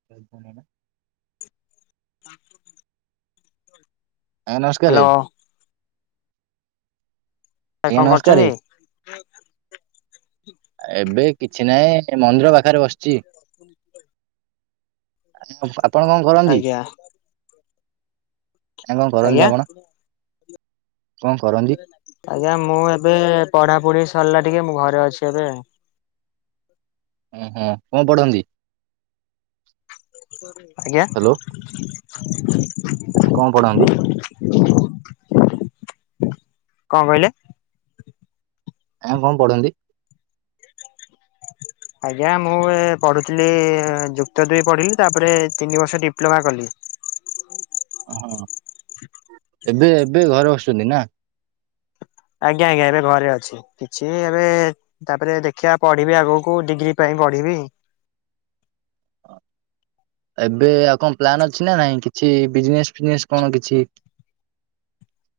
[unintelligible] ହ ଆ ନମସ୍କାରେ। ଭାଇ ଆଜ୍ଞା କଣ କରୁଛନ୍ତି? ନମସ୍କାରେ। ଏବେ କିଛି ନାହିଁ ଏ ମନ୍ଦିର ପାଖରେ ବସିଚି। [unintelligible] ଆଜ୍ ଆପଣ କଣ କରନ୍ତି, ଆଜ୍ଞା ଆ କଣ କରନ୍ତି ଆଜ୍ଞା ଆପଣ? କଣ କରନ ଆଜ୍ଞା, ମୁଁ ଏବେ ପଢା ପଢି ସରିଲା ଟିକେ ମୁଁ ଘରେ ଅଛି ଏବେ। ଉଁହୁଁ, କଣ ପଢନ୍ତି? ଆଜ୍ଞା। ହ୍ୟାଲୋ କଣ ପଢାନ୍ତି? କଣ କହିଲେ? ଆ କଣ ପଢନ୍ତି? [unintelligible] ଆଜ୍ଞା ମୁଁ ଏ ପଢ଼ୁଥିଲି, ଯୁକ୍ତ ଦୁଇ ପଢ଼ିଲି ତାପରେ ତିନି ବର୍ଷ ଡିପ୍ଲୋମା କଲି। ଏବେ ଏବେ ଘରେ ବସୁଛନ୍ତି ନା? ଆଜ୍ଞା ଆଜ୍ଞା, ଏବେ ଘରେ ଅଛି, କିଛି ଏବେ ତାପରେ ଦେଖିବା ପଢିବି ଆଗକୁ, ଡିଗ୍ରୀ ପାଇଁ ପଢିବି। ଏବେ ଆଉ କଣ ପ୍ଲାନ୍ ଅଛି ନା ନାଇଁ କିଛି ବିଜନେସ୍ ଫିଜନେସ୍ କଣ କିଛି?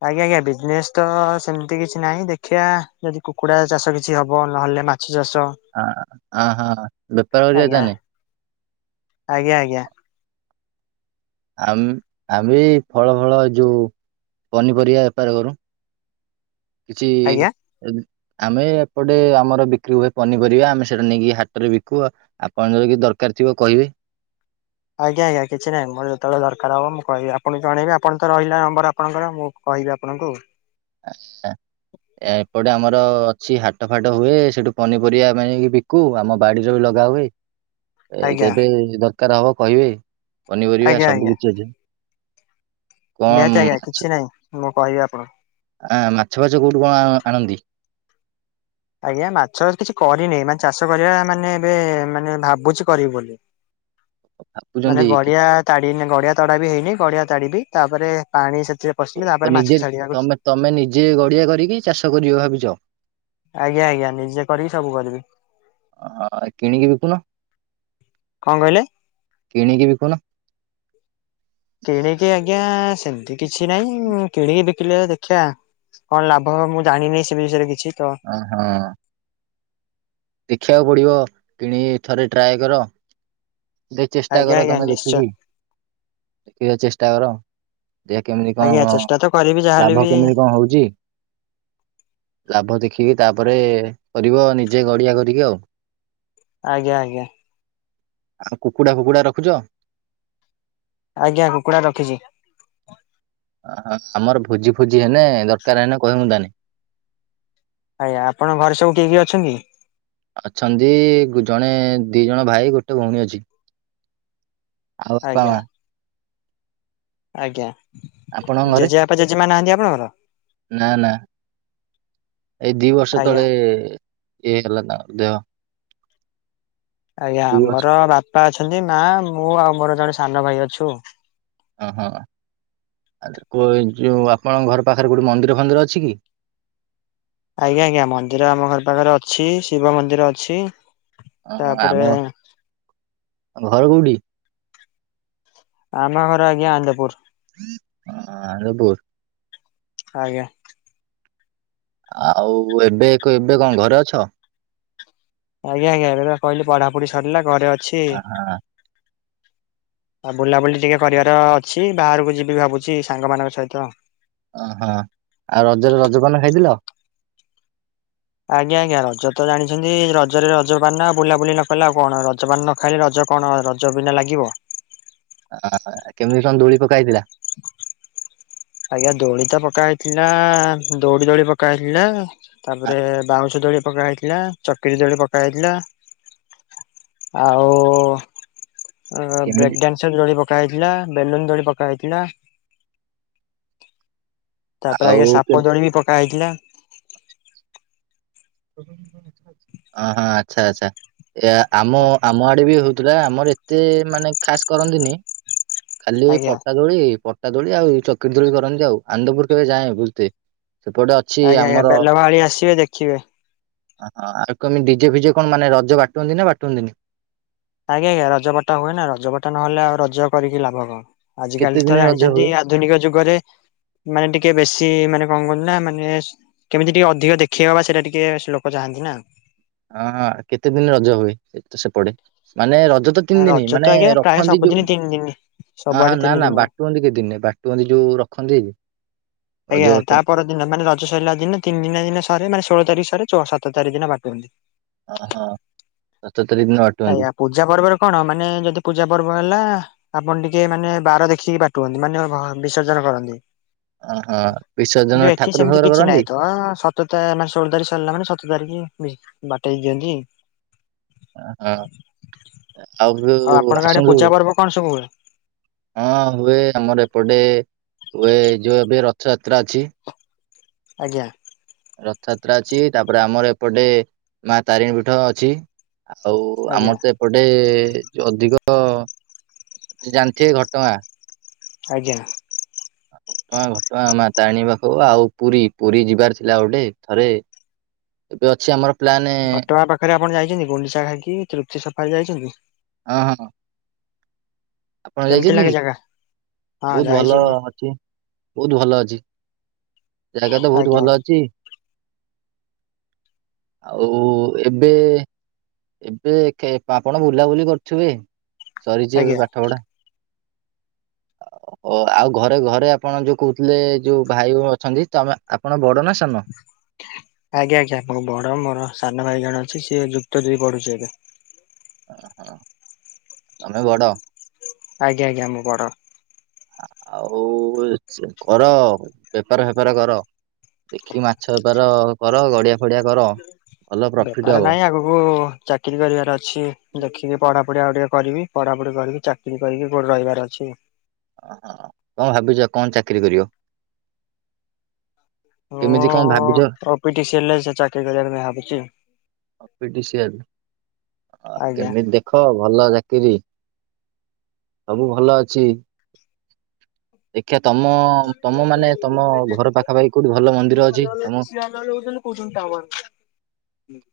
ଆଜ୍ଞା ଆଜ୍ଞା, ବିଜନେସ୍ ତ ସେମିତି କିଛି ନାହିଁ, ଦେଖିବା ଯଦି କୁକୁଡ଼ା ଚାଷ କିଛି ହବ, ନହେଲେ ମା ଛ ଚାଷ ହ, ହଁ ହଁ ହଁ, ବେପାର କରିବା ଆଜ୍ଞା ତାନେ? ଆଜ୍ଞା ଆଜ୍ଞା। ଆମ ଆମେ ଫଳ ଫଳ ଯୋଉ ପନିପରିବା ବେପାର କରୁ। ଆଜ୍ଞା କିଛି ଆମେ ଏପଟେ ଆମର ବିକ୍ରି ହୁଏ ପନିପରିବା, ଆମେ ସେଟା ନେଇକି ହାଟରେ ବିକୁ ଆଉ ଆପଣ ଯଦି କିଛି ଦରକାର ଥିବ କହିବେ। ଆଜ୍ଞା ଆଜ୍ଞା କିଛି ନାହିଁ ମୋର ଯେତେବେଳେ ଦରକାର ହବ ମୁଁ କହିବି ଆପଣଙ୍କୁ ଜଣେଇବି ଆପଣ ତ ରହିଲା ନମ୍ବର ଆପଣଙ୍କର ମୁଁ କହିବି ଆପଣଙ୍କୁ ଆଉ ଏପଟେ ଆମର ଅଛି ହାଟ ଫାଟ ହୁଏ ସେଠୁ ପନିପରିବା ଆଣିକି ବିକ କୁ। ଆମ ବାଡିରେ ବି ଲଗା ହୁଏ। ଏ ଆଜ୍ଞା ଯେବେ ଦରକାର ହବ କହିବେ ପନିପରିବା ଆଜ୍ଞା ସବୁ ଆଜ୍ଞା କିଛି ଅଛି। କଣ ନିହାତି ଆଜ୍ଞା କିଛି ନାହିଁ, ମୁଁ କହିବି ଆପଣଙ୍କୁ। ଆ ମାଛ ଫାଛ କୋଉଠି କଣ ଆଣନ୍ତି? ଆଜ୍ଞା ମାଛ କିଛି କରିନି ମାନେ ଚାଷ କରିବା ମାନେ ଏବେ ମାନେ ଭାବୁଛି କରିବି ବୋଲି। [inaudible] ମାନେ ଭାବୁଛନ୍ତି କି? ଗଡିଆ ତାଡିନି ଗଡିଆ ତଡା ବି ହେଇନି ଗଡିଆ ତାଡିବି, ତାପରେ ପାଣି ସେଥିରେ ପଶିଲେ ତାପରେ ମାଛ ନିଜେ ଛାଡିବାକୁ ତମେ ତମେ ନିଜେ ଗଡିଆ କରିକି ଚାଷ କରିବ ଭାବିଛ। ଆଜ୍ଞା ଆଜ୍ଞା ନିଜେ କରିକି ସବୁ କରିବି। ଆ କିଣିକି ବିକୁନ। କଣ କହିଲେ? କିଣିକି ବିକୁନ? କିଣିକି ଆଜ୍ଞା, ସେମିତି କିଛି ନାହିଁ। କିଣିକି ବିକିଲେ ଦେଖିବା। କଣ ଲାଭ ହବ। ମୁଁ ଜାଣିନି ସେ ବିଷୟରେ କିଛି ତ ଓହୋ ଦେଖିବାକୁ ପଡିବ, କିଣିିକି ଥରେ ଟ୍ରାଏ କର। ଦେ ଚେଷ୍ଟା ଆଜ୍ଞା କର ଆଜ୍ଞା ତମେ ନିଶ୍ଚୟ ଦେଖିକି, ଦେଖିବା ଚେଷ୍ଟା କର। ଦେ କେମିତି ଆଜ୍ଞା କଣ ଚେଷ୍ଟା ତ କରିବି ଯାହାହେଲେ ବି ଲାଭ କେମିତି କଣ ହଉଛି। ଲାଭ ଦେଖିକି ତାପରେ, କରିବ ନିଜେ ଗଡିଆ କରିକି ଆଉ। ଆଜ୍ଞା ଆଜ୍ଞା। ଆଉ କୁକୁଡା ଫୁକୁଡା ରଖୁଛ। ଆଜ୍ଞା, କୁକୁଡ଼ା ରଖିଛି। ଆଁ ଆମର ଭୋଜି ଫୋଜି ହେନେ, ଦରକାର ହେନେ କହିବୁ ତାହାନେ। ଆଜ୍ଞା, ଆପଣ ଘରେ ସବୁ କିଏ କିଏ ଅଛନ୍ତି? ଅଛନ୍ତି ଜଣେ ଦି ଜଣ ଭାଇ ଗୋଟେ ଭଉଣୀ ଅଛି। ଆଉ ବାପା ଆଜ୍ଞା ମା। ଆଜ୍ଞା, ଆପଣଙ୍କ ଘରେ ଜେଜେବାପା ଜେଜେମା ନାହାନ୍ତି ଆପଣଙ୍କର? ନା ନା ଏଇ ଦି ବର୍ଷ ଆଜ୍ଞା ତଳେ ଇଏ ହେଲା ତାଙ୍କର ଦେହ। ଆଜ୍ଞା ଦି ବର୍ଷ ଆମର ବାପା ଅଛନ୍ତି, ମା, ମୁଁ ଆଉ ମୋର ଜଣେ ସାନ ଭାଇ ଅଛୁ। ହଁ ହଁ ଆ ଯେଉ ଆପଣଙ୍କ ଘର ପାଖରେ କୋଉଠି ମନ୍ଦିର ଫନ୍ଦିର ଅଛି କି? ଆଜ୍ଞା ଆଜ୍ଞା ମନ୍ଦିର ଆମ ଘର ପାଖରେ ଅଛି। ଶିବ ମନ୍ଦିର ଅଛି। ହଁ ତାପରେ ଆମ, ଘର କୋଉଠି? ଆମ ଘର ଆଜ୍ଞା ଆନ୍ଦପୁର। ହଁ, ଆନ୍ଦପୂର୍। ଆଜ୍ଞା। ଆଉ ଏବେ ଏବେ କଣ ଘରେ ଅଛ? ଆଜ୍ଞା ଆଜ୍ଞା ଏବେ ପା କହିଲି ପଢାପଢି ସରିଲା ଘରେ ଅଛି। ଆହା ଆଉ ବୁଲାବୁଲି ଟିକେ କରିବାର ଅଛି। ବାହାରକୁ ଯିବି ଭାବୁଛି ସାଙ୍ଗମାନଙ୍କ ସହିତ। ଓହୋ, ଆଉ ରଜରେ ରଜ ପାନ ଖାଇଥିଲ? ଆଜ୍ଞା ଆଜ୍ଞା ରଜ ତ ଜାଣିଛନ୍ତି ରଜରେ ରଜ ପାନ ବୁଲାବୁଲି ନ କଲେ ଆଉ କଣ। ରଜ ପାନ ଖାଲି ରଜ କଣ ରଜ ବିନା ଲାଗିବ। ଆ କେମିତି କଣ ଦୋଳି ପକାହେଇଥିଲା? ଆଜ୍ଞା ଦୋଳି ତ ପକା ହେଇଥିଲା ଦଉଡି ଦୌଡି ପକା ହେଇଥିଲା। ଆ, ତାପରେ ବାଉଁଶ ଦୋଳି ପକା ହେଇଥିଲା। ଚକିରି ଦୋଳି ପକା ହେଇଥିଲା। ଆଉ ଅ କେମିତି ବ୍ରେକ୍ ଡ୍ୟାନ୍ସର ଦୋଳି ପକା ହେଇଥିଲା। ବେଲୁନ ଦୋଳି ପକା ହେଇଥିଲା। ତାପରେ ଆଉ ଆଜ୍ଞା ଓହୋ ସାପ ଦୋଳି ବି ପକା ହେଇଥିଲା। ଅ ହଁ ଆଛା ଆଛା ଏ ଆମ ଆମ ଆଡେ ବି ହୋ ଆମର ଏତେ ମାନେ ଖାସ୍ କରନ୍ତିନି। ଖାଲି ଆଜ୍ଞା ପଟା ଦୋଳି ପ ପଟା ଦୋଳି ଆଉ ଚକିରି ଦୋଳି କରନ୍ତି ଆଉ। ଆନନ୍ଦପୁର କେବେ ଯାଏ ବୁଲିଥେ। ସେପଟେ ଅଛି ଆଜ୍ଞା ଆଜ୍ଞା ଆମର ବେଲ ମାଳି ଆସିବେ ଦେଖିବେ। ଆଉ କେମି ଡିଜେ ଫିଜେ କଣ ମାନେ ରଜ ବାଟନ୍ତି ନା ବାଟନ୍ତିନି? ଆଜ୍ଞା ଆଜ୍ଞା ରଜ ବଟା ହୁଏ ନା। ରଜବଟା ନହେଲେ ଆଉ ରଜ କରିକି ଲାଭ କଣ। କେତେ ଆଜିିକାଲି ଦିନ ତ ରଜ ହୁଏ? ଜାଣିଛନ୍ତି ଆଧୁନିକ ଯୁଗରେ ମାନେ ଟିକେ ବେଶୀ ମାନେ କଣ କଅନ୍ତି ନା ମାନେ କେମିତି ଟିକେ ଅଧିକ ଦେଖେଇ ହବା ସେଇଟା ଟିକେ ଲୋକ ଚାହାନ୍ତିନାଁ। ହଁ ହଁ କେତେ ଦିନ ରଜ ହୁଏ ତ ସେପଟେ? ମାନେ ରଜ ତ ତିନି ଦିନ ରଜ ତ ମାନେ ଆଜ୍ଞା ପ୍ରାୟ ରଖନ୍ତି ଯୋଉ ସବୁଦିନ ତିନି ଦିନ। ଅ ସବୁଆଡେ ହ ନା ତିନି ନା ଦିନ ହୁଏ। ବା [unintelligible] ବାଟୁନ୍ତି ଯୋଉ ରଖନ୍ତି। ରଜ ଆଜ୍ଞା ବାଟୁଅ ତାପର ଦିନ ମାନେ ରଜ ସଇଲା ଦିନ ତିନି ଦିନା ଦିନ ସରେ ମାନେ ଷୋଳ ତାରିଖ ସରେ ସତର ତାରିଖ ଦିନ ବାଟନ୍ତି। ଓ ହଁ ସତର ତରିଖ ଦିନ ବାଟନ୍ତି। ଆଜ୍ଞା ପୂଜା ପର୍ବରେ କଣ ମାନେ ଯଦି ପୂଜା ପର୍ବ ହେଲା ଆପଣ ଟିକେ ମାନେ ବାର ଦେଖିକି ବାଟୁଅନ୍ତି ମାନେ ହ ବିସର୍ଜନ କରନ୍ତି। ଓହୋ ବିସର୍ଜନ କିନ୍ତୁ ଏଠି ଠାକୁର ସେମତି ଫାକୁର କିଛି କରନ୍ତି? ନାହିଁ ତ ସ ସତ ମାନେ ଷୋଳ ତାରିଖ ସାରିଲା ମାନେ ସତର ତାରିଖ ବି ବାଟେଇ ଦିଅନ୍ତି। ଓ ହଁ ଆଉ ଆପଣଙ୍କ ଆଡେ ଆସନ୍ତୁ। ପୂଜା ପର୍ବ କଣ ସବୁ ହୁଏ ହଁ ହୁଏ ଆମର ଏପଟେ ହୁଏ। ଯୋଉ ଏବେ ରଥଯାତ୍ରା ଅଛି। ଆଜ୍ଞା। ରଥଯାତ୍ରା ଅଛି, ତାପରେ ଆମର ଏପଟେ ମା ତାରିଣୀ ପୀଠ ଅଛି। ଆଉ ଆଜ୍ଞା ଆମର ତ ଏପଟେ ଯୋଉ ଅଧିକ ଜାଣିଥିବେ ଘଟଗାଁ। ଆଜ୍ଞା। ହଁ ଘଟଗାଁ ମା ତାରିଣୀ ପାଖୁକୁ ଆଉ ପୁରୀ ପୁରୀ ଯିବାର ଥିଲା ଗୋଟେ ଥରେ। ଏବେ ଅଛି ଆମର ପ୍ଲାନେ ଘଟଗାଁ ପାଖରେ ଆପଣ ଯାଇଛନ୍ତି ଗୁଣ୍ଡିଚା ଘାକି, ତୃପ୍ତି ସଫାରି ଯାଇଛନ୍ତି? ହଁ ହଁ। ଆପଣ କେମିତି ଯାଇଛନ୍ତି ଲାଗେ କି? ଜାଗା? ହଁ ବହୁତ ଯାଇଛି ଭଲ ମୁଁ ଅଛି, ବହୁତ ଭଲ ଅଛି। ଜାଗା ତ ବହୁତ ଆଜ୍ଞା ଭଲ ଅଛି। ଆଉ ଏବେ ଏବେ ଖେ ଆପଣ ବୁଲାବୁଲି କରୁଥିବେ? ସରିଛି ଆଜ୍ଞା ଆଜ୍ଞା ଏବେ ପାଠ ପଢା। ଆଉ ଓ ଆଉ ଘରେ ଘରେ ଆପଣ ଯୋଉ କହୁଥିଲେ ଯୋଉ ଭାଇ ଓ ଅଛନ୍ତି। ତମେ ଆପଣ ବଡ ନା ସାନ? ଆଜ୍ଞା ଆଜ୍ଞା ଆପଣ ବଡ ମୋର ସାନ ଭାଇ ଜଣେ ଅଛି ସିଏ ଯୁକ୍ତ ଦୁଇ ପଢୁଛି ଏବେ ହ ହଁ ତମେ ବଡ ଆଜ୍ଞା ଆଜ୍ଞା ମୁ୰ ବଡ ଆଉ କର ବେପାର ଫେପାର କର ଦେଖିକି ମାଛ ବେପାର କର ଗଡିଆ ଫଡିଆ କର ଭଲ ପ୍ରଫିଟ ବେପାର ହବ। ନାଇଁ ଆଗକୁ ଚାକିରୀ କରିବାର ଅଛି ଦେଖିକି ପଢାପଢି ଆଉ ଟିକେ କରିବି ପଢ଼ାପଢି କରିକି ଚାକିରି କରିକି କୋଉଠି ରହିବାର ଅଛି। ଓହୋ କଣ ଭାବିଛ କଣ ଚାକିରି କରିବ କେମିତି କଣ ଭାବିଛ ଓପିଟିସିଏଲ୍ ରେ ଚାକିରୀ କରିବା ପାଇଁ ଭାବିଛି ଓପିଟିସିଏଲ୍ ଆଜ୍ଞା। କେମିତି ଦେଖ ଦେଖ ଭଲ ଚାକିରି ସବୁ ଭଲ ଅଛି [inaudible] ଦେଖିବା ତମ ତମ ମାନେ ତମ ଘର ପାଖା ପାଖି କୋଉଠି ଭଲ ମନ୍ଦିର ଅଛି ତମ ଆଜ୍ଞା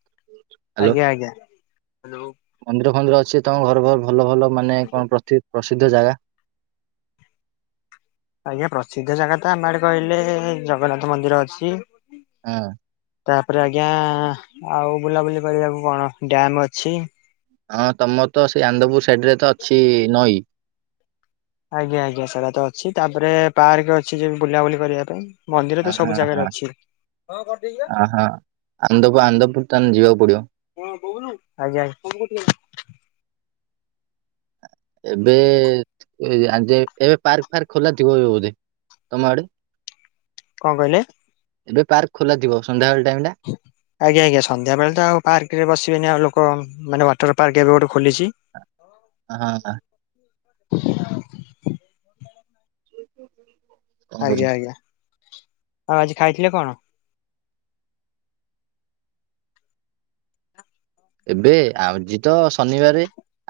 ହ୍ୟାଲୋ ଆଞା ମନ୍ଦିର ଫନ୍ଦିର ଅଛି ତମ ଘର ଘର ଭଲ ଭଲ ମାନେ କଣ ପ୍ରସିଦ୍ଧ ଜାଗା ଆଜ୍ଞା ପ୍ରସିଦ୍ଧ ଜାଗା ତ ଆମ ଆଡେ କହିଲେ ଜଗନ୍ନାଥ ମନ୍ଦିର ଅଛି ହଁ ତାପରେ ଆଜ୍ଞା ଆଉ ବୁଲାବୁଲି କରିବାକୁ କଣ ଡ୍ୟାମ୍ ଅଛି। ହଁ ତମର ତ ସେଇ ଆନ୍ଦପୁର ସାଇଡ୍ ରେ ତ ଅଛି ନଈ ଆଜ୍ଞା ଆଜ୍ଞା ସେଟା ତ ଅଛି ତାପରେ ପାର୍କ ଅଛି ଯେ ବୁଲାବୁଲି କରିବା ପାଇଁ ମନ୍ଦିର ହଁ ତ ସବୁ ଜାଗାରେ ଅଛି ହ ହଁ ଆନ୍ଦପୁ ଆନ୍ଦପୁର ତାହେଲେ ଯିବାକୁ ପଡିବ ଆଜ୍ଞା ଏବେ ଏବେ ପାର୍କ ଫାର୍କ ଖୋଲା ଥିବ ବୋଧେ ତମ ଆଡେ କଣ କହିଲେ? ଏବେ ପାର୍କ ଖୋଲା ଥିବ ସନ୍ଧ୍ୟାବେଳ ଟାଇମ୍ ଟା ଆଜ୍ଞା ଆଜ୍ଞା ସନ୍ଧ୍ୟା ବେଳେ ତ ଆଉ ପାର୍କ ରେ ବସିବେନି ଆଉ ଲୋକ ମାନେ ୱାଟର୍ ପାର୍କ ଏବେ ଗୋଟେ ଖୋଲିଛି ହଁ ହ [inaudible] କଣ କରିବି ଆଜ୍ଞା ଆଜ୍ଞା ଆଉ ଆଜି ଖାଇଥିଲେ କଣ? ଏବେ ଆଜି ତ ଶନିବାର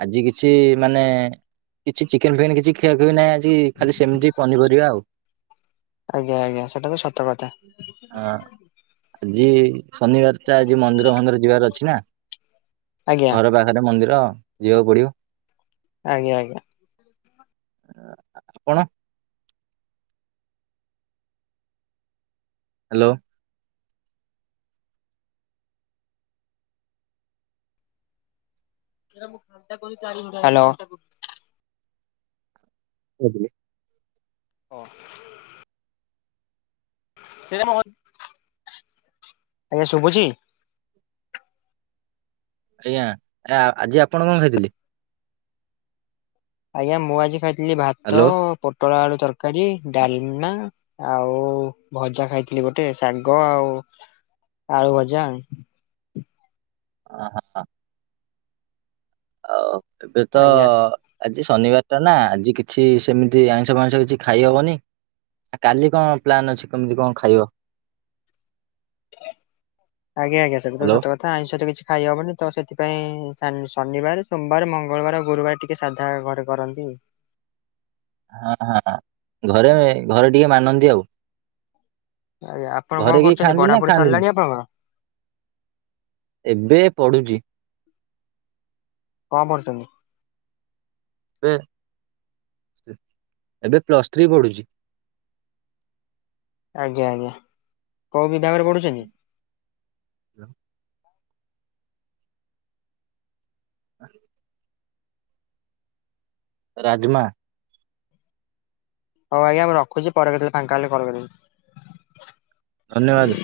ଆଜି କିଛି ମାନେ କିଛି ଚିକେନ୍ ଫିକେନ୍ କିଛି ଖିଆଖୁଇ ନାହିଁ ଆଜି ଖାଲି ସେମ୍ ତି ପନିପରିବା ଆଉ। ଆଜ୍ଞା ଆଜ୍ଞା ସେଟା ତ ସତ କଥା ହଁ ଆଜି ଶନିବାର ଟା ଆଜି ମନ୍ଦିର ଫନ୍ଦିର ଯିବାର ଅଛି ନା ଆଜ୍ଞା ଘର ବାହାରେ ମନ୍ଦିର ଯିବାକୁ ପଡିବ। ଆଜ୍ଞା ଆଜ୍ଞା କଣ ହେଲୋ ହାଲୋ [inaudible] ହଁ [inaudible] ଆଜ୍ଞା ଶୁଭୁଛି ଆଜ୍ଞା ଆ ଆଜି ଆପଣ କଣ ଖାଇଥିଲେ? ଆଜ୍ଞା ମୁଁ ଆଜି ଖାଇଥିଲି ଭାତ ହ୍ୟାଲୋ ପୋଟଳ ଆଳୁ ତରକାରୀ ଡାଲମା ଆଉ ଭଜା ଖାଇଥିଲି ଗୋଟେ ଶାଗ ଆଉ ଆଳୁ ଭଜା ଓ ହ ହ ଆଉ ଏବେ ତ ଆଜ୍ଞା। ଆଜି ଶନିବାରଟା ନା ଆଜି କିଛି ସେମିତି ଆଇଁଷ ଫାଇଁଷ କିଛି ଖାଇହବନି କାଲି କଣ ପ୍ଲାନ୍ ଅଛି କେମିତି କଣ ଖାଇବ? ଆଜ୍ଞା ଆଜ୍ଞା ସେଟା ତ ହ୍ୟାଲୋ? ସତ କଥା ତ ଆଇଁଷ ତ କିଛି ଖାଇହବନି ତ ସେଥିପାଇଁ ଶନିବାର ସୋମବାର ମଙ୍ଗଳବାର ଗୁରୁବାର ଟିକେ ସାଧା ଘରେ କରନ୍ତି। ଘରେ ଘରେ ଟିକେ ମାନନ୍ତି ଆଉ ଆଜ୍ଞା ଆପଣ ଘରେ କଣ କେହି କରୁଛନ୍ତି ଖାଆନ୍ତି ନା ପଢା ପଢି ଖାଆନ୍ତିନି? ସରିଲାଣି ଆପଣଙ୍କର? ଏବେ ପଢୁଛି କଣ ପଢ଼ୁଛନ୍ତି? ଏବେ ଏବେ ପ୍ଲସ୍ ଥ୍ରୀ ପଢୁଛି। ଆଜ୍ଞା ଆଜ୍ଞା କୋଉ ବିଭାଗରେ ପଢୁଛନ୍ତି? ହ ହ ରାଜମା ହଉ ଆଜ୍ଞା ଏବେ ରଖୁଛିି ପରେ କେତେବେଳେ ଫାଙ୍କା ହେଲେ କଲ କରିବି। ଧନ୍ୟବାଦ।